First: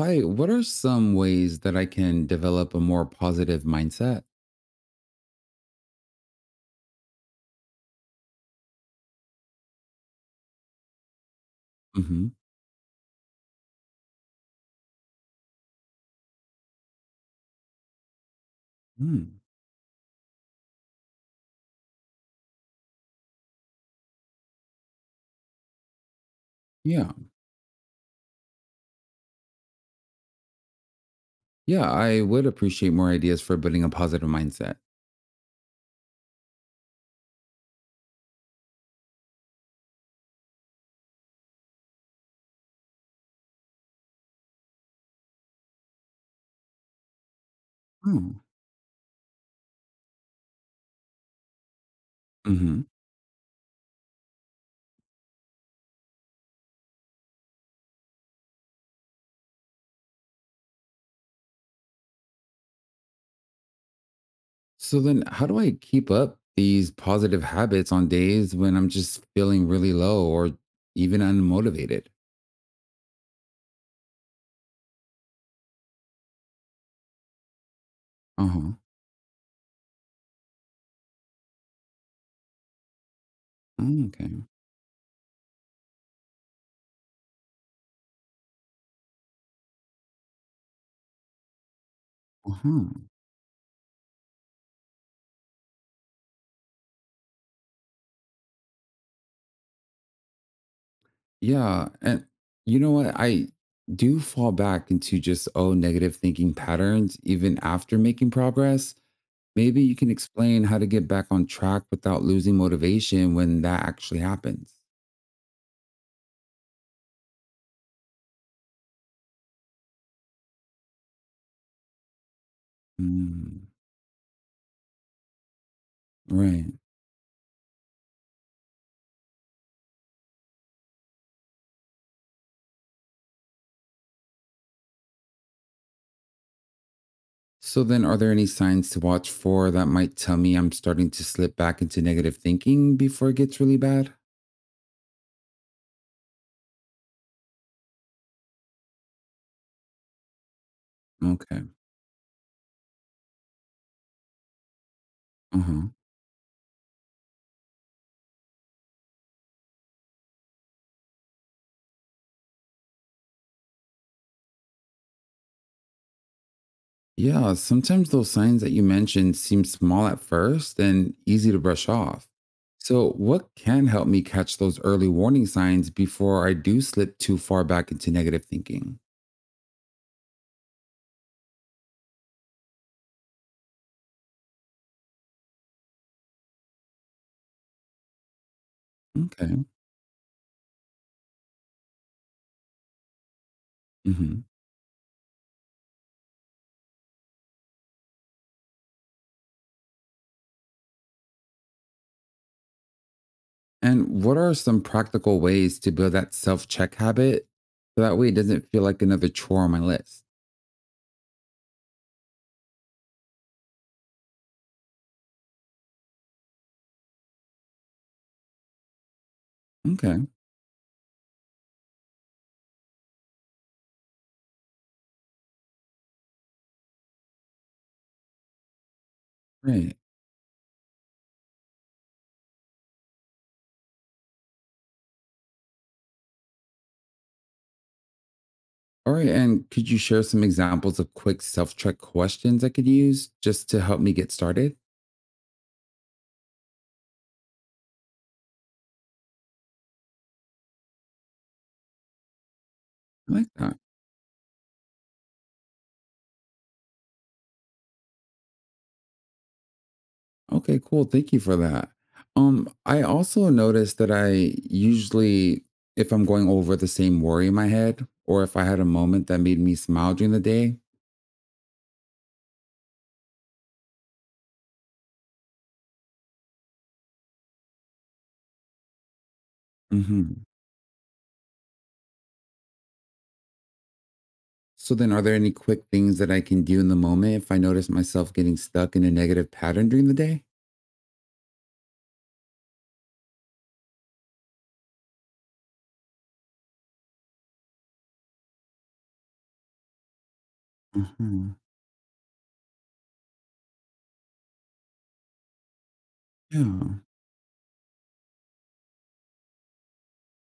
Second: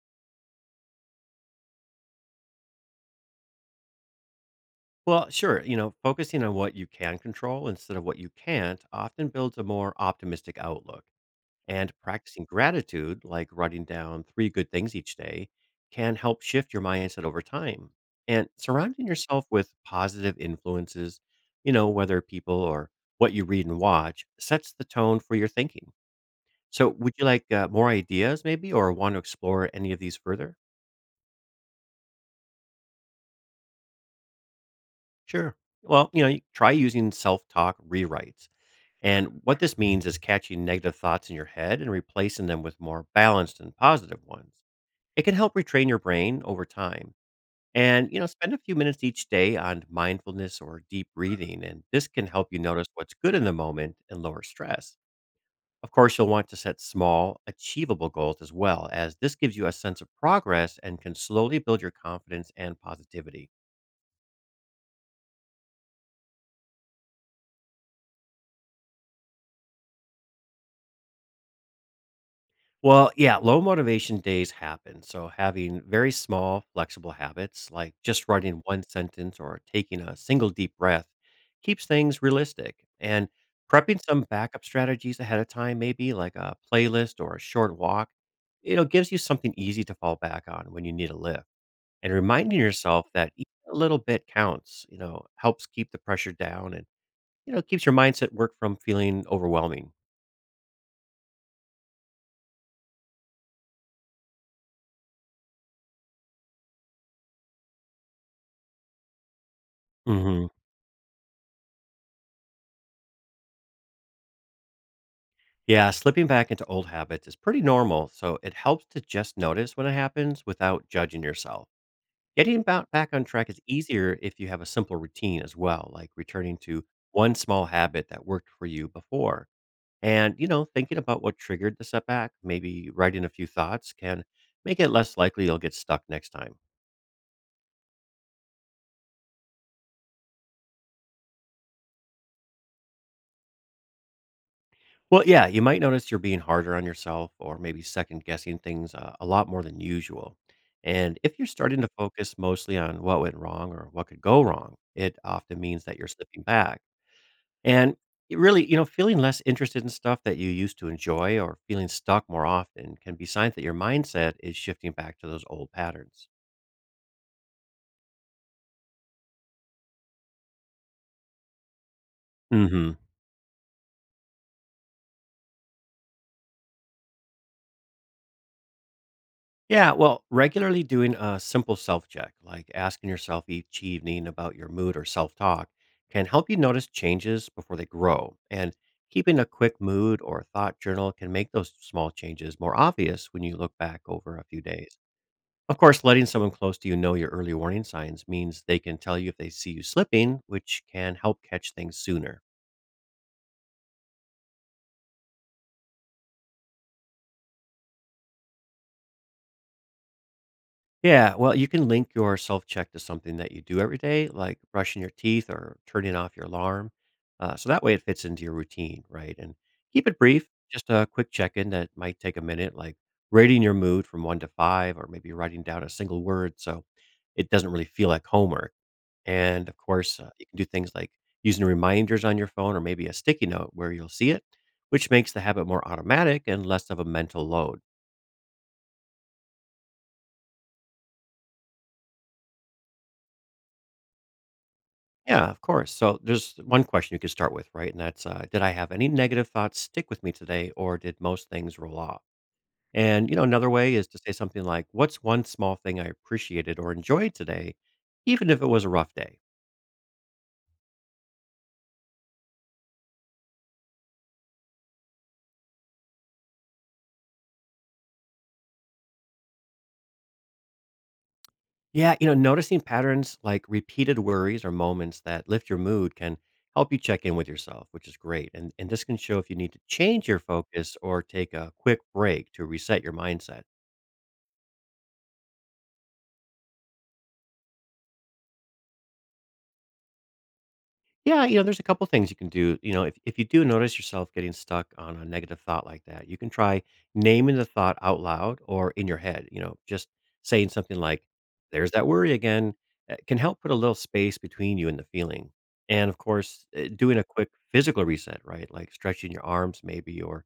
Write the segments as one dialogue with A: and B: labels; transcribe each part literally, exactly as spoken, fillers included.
A: Hi, what are some ways that I can develop a more positive mindset?
B: Well, sure. You know, focusing on what you can control instead of what you can't often builds a more optimistic outlook. And
A: Hmm.
B: practicing gratitude, like writing down three good things each day, can help shift your mindset over time. And surrounding
A: Mm.
B: yourself with positive influences, you know, whether people or what you read and watch, sets the tone for your thinking. So,
A: Yeah.
B: would you like uh, more ideas, maybe, or want to explore any of these further?
A: Yeah, I would appreciate more ideas for building a positive mindset.
B: Sure. Well, you know, you try using self talk rewrites. And what this means is catching negative thoughts in your head and replacing them with more balanced and positive ones. It can help retrain your brain over time.
A: Oh.
B: And, you know,
A: Hmm.
B: spend a few minutes each day on mindfulness or deep breathing. And this can help you
A: Mm-hmm.
B: notice what's good in the moment and lower stress. Of course, you'll want to set small, achievable goals as well, as this gives you a sense of progress and can slowly build your confidence and positivity.
A: So then how do I keep up these positive habits on days when I'm just feeling really low or even unmotivated?
B: Well, yeah, low motivation days happen. So, having very small, flexible habits like just writing
A: Uh-huh.
B: one sentence or taking a single deep breath keeps things realistic. And prepping
A: Mm,
B: some
A: okay.
B: backup strategies ahead of time, maybe like a playlist or a short walk, you know, gives you something easy to fall back on when you need a lift. And reminding
A: Uh-huh.
B: yourself that each little bit counts, you know, helps keep the pressure down and, you know, keeps your mindset work from feeling overwhelming.
A: Yeah. And you know what? I do fall back into just oh negative thinking patterns even after making progress. Maybe you can
B: hmm
A: explain how to get back on track without losing motivation when that actually happens.
B: Yeah, slipping back into old habits is pretty normal, so it helps to just notice when it happens without judging yourself. Getting ba- back on track is
A: Mm,
B: easier if you have a simple routine as well, like returning
A: right.
B: to one small habit that worked for you before. And, you know, thinking about what triggered the setback, maybe writing a few thoughts can make it less likely you'll get stuck next time.
A: So then, are there any signs to watch for that might tell me I'm starting to slip back into negative thinking before it gets really bad?
B: Well, yeah, you might notice you're being harder on yourself or maybe second guessing things uh, a lot more than usual. And if you're
A: Okay.
B: starting to focus mostly on what went wrong or what could go wrong, it
A: Uh
B: often
A: huh.
B: means that you're slipping back. And it really, you know, feeling less interested in stuff that you used to enjoy or feeling stuck more often can be signs that your mindset is shifting back to those old patterns.
A: Yeah. Sometimes those signs that you mentioned seem small at first and easy to brush off.
B: Mhm.
A: So, what can help me catch those early warning signs before I do slip too far back into negative thinking?
B: Yeah, well, regularly doing a simple self check, like asking yourself each evening about your mood or self talk, can help you notice changes before they grow. And keeping a
A: Okay.
B: quick mood or thought journal can make those small changes more obvious when you look back over
A: Hmm.
B: a few days. Of course, letting someone close to you know your early warning signs means they can tell you if they see you slipping, which can help catch things sooner.
A: And what are some practical ways to build that self check habit so that way it doesn't feel like another chore on my list?
B: Yeah, well, you can link your self check to something that you do every day, like brushing your teeth or turning off your alarm. Uh, so that way it fits into your routine, right? And keep it
A: Okay,
B: brief, just a quick check in that might take a minute, like rating your mood from one to five, or maybe writing down a single word so it doesn't really feel like homework. And of
A: great.
B: course, uh, you can do things like using reminders on your phone or maybe a sticky note where you'll see it, which makes the habit more automatic and less of a mental load.
A: All right. And could you share some examples of quick self check questions I could use just to help me get started?
B: Yeah, of course. So there's one question you could start with, right? And that's, uh, did I have any negative thoughts stick with me today, or did most things roll off? And
A: I
B: you know,
A: like
B: another
A: that.
B: way is to say something like, "What's one small thing I appreciated or enjoyed today, even if it was a rough day?"
A: Okay, cool. Thank you for that. Um, I also noticed that I usually, if I'm going over the same worry in my head, or if I had a moment that made me smile during the day.
B: Yeah, you know, noticing patterns like repeated worries or moments that lift your mood can help you check in with yourself, which is great. And and this can show if you need to change your
A: Mhm.
B: focus or take a quick break to reset your mindset.
A: So then, are there any quick things that I can do in the moment if I notice myself getting stuck in a negative pattern during the day?
B: Yeah, you know, there's a couple things you can do. You know, if, if you do notice yourself getting stuck on a negative thought like that, you can try naming the thought out loud or in your head. You know, just saying something like,
A: uh
B: there's that worry again, uh, can help put a little space between you and the feeling. And of course,
A: Yeah,
B: uh, doing a quick physical reset, right? Like stretching your arms, maybe, or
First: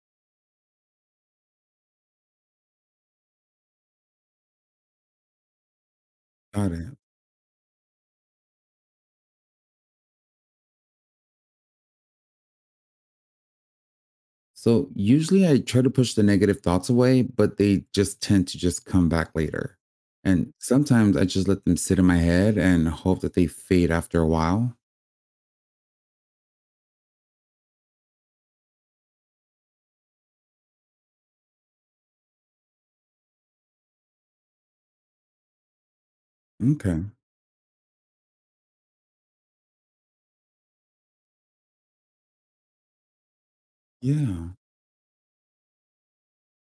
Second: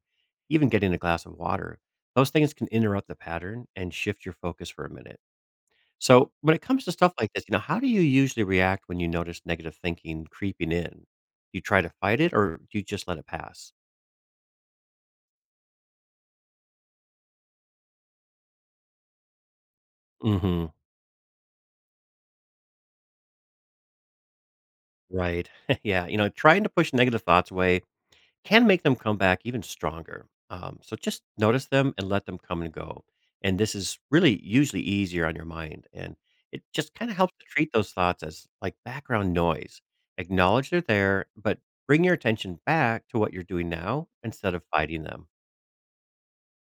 B: even getting a glass of water. Those things can interrupt the pattern and shift your focus for a minute. So, when it
A: got
B: comes
A: it.
B: to stuff like this, you know, how do you usually react when you notice negative thinking creeping in? Do you try to fight it or do you just let it pass?
A: So usually I try to push the negative thoughts away, but they just tend to just come back later. And
B: hmm
A: sometimes I just let them sit in my head and hope that they fade after a while.
B: Right. Yeah. You know, trying to push negative thoughts away can make them come back even stronger. Um, so just notice them and let them come and go. And this is really usually easier on your mind. And it just kind
A: Okay.
B: of helps to treat those thoughts as like background noise. Acknowledge they're there, but bring your attention back to what you're doing now
A: Yeah.
B: instead of fighting them.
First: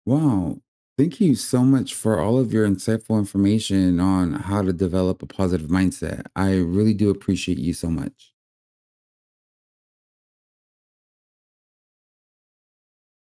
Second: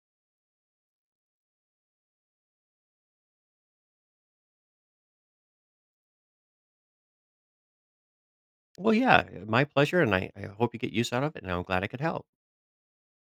A: Wow. Thank you so much for all of your insightful information on how to develop a positive mindset. I really do appreciate you so much.
B: Well, yeah, my pleasure, and I I hope you get use out of it, and I'm glad I could help.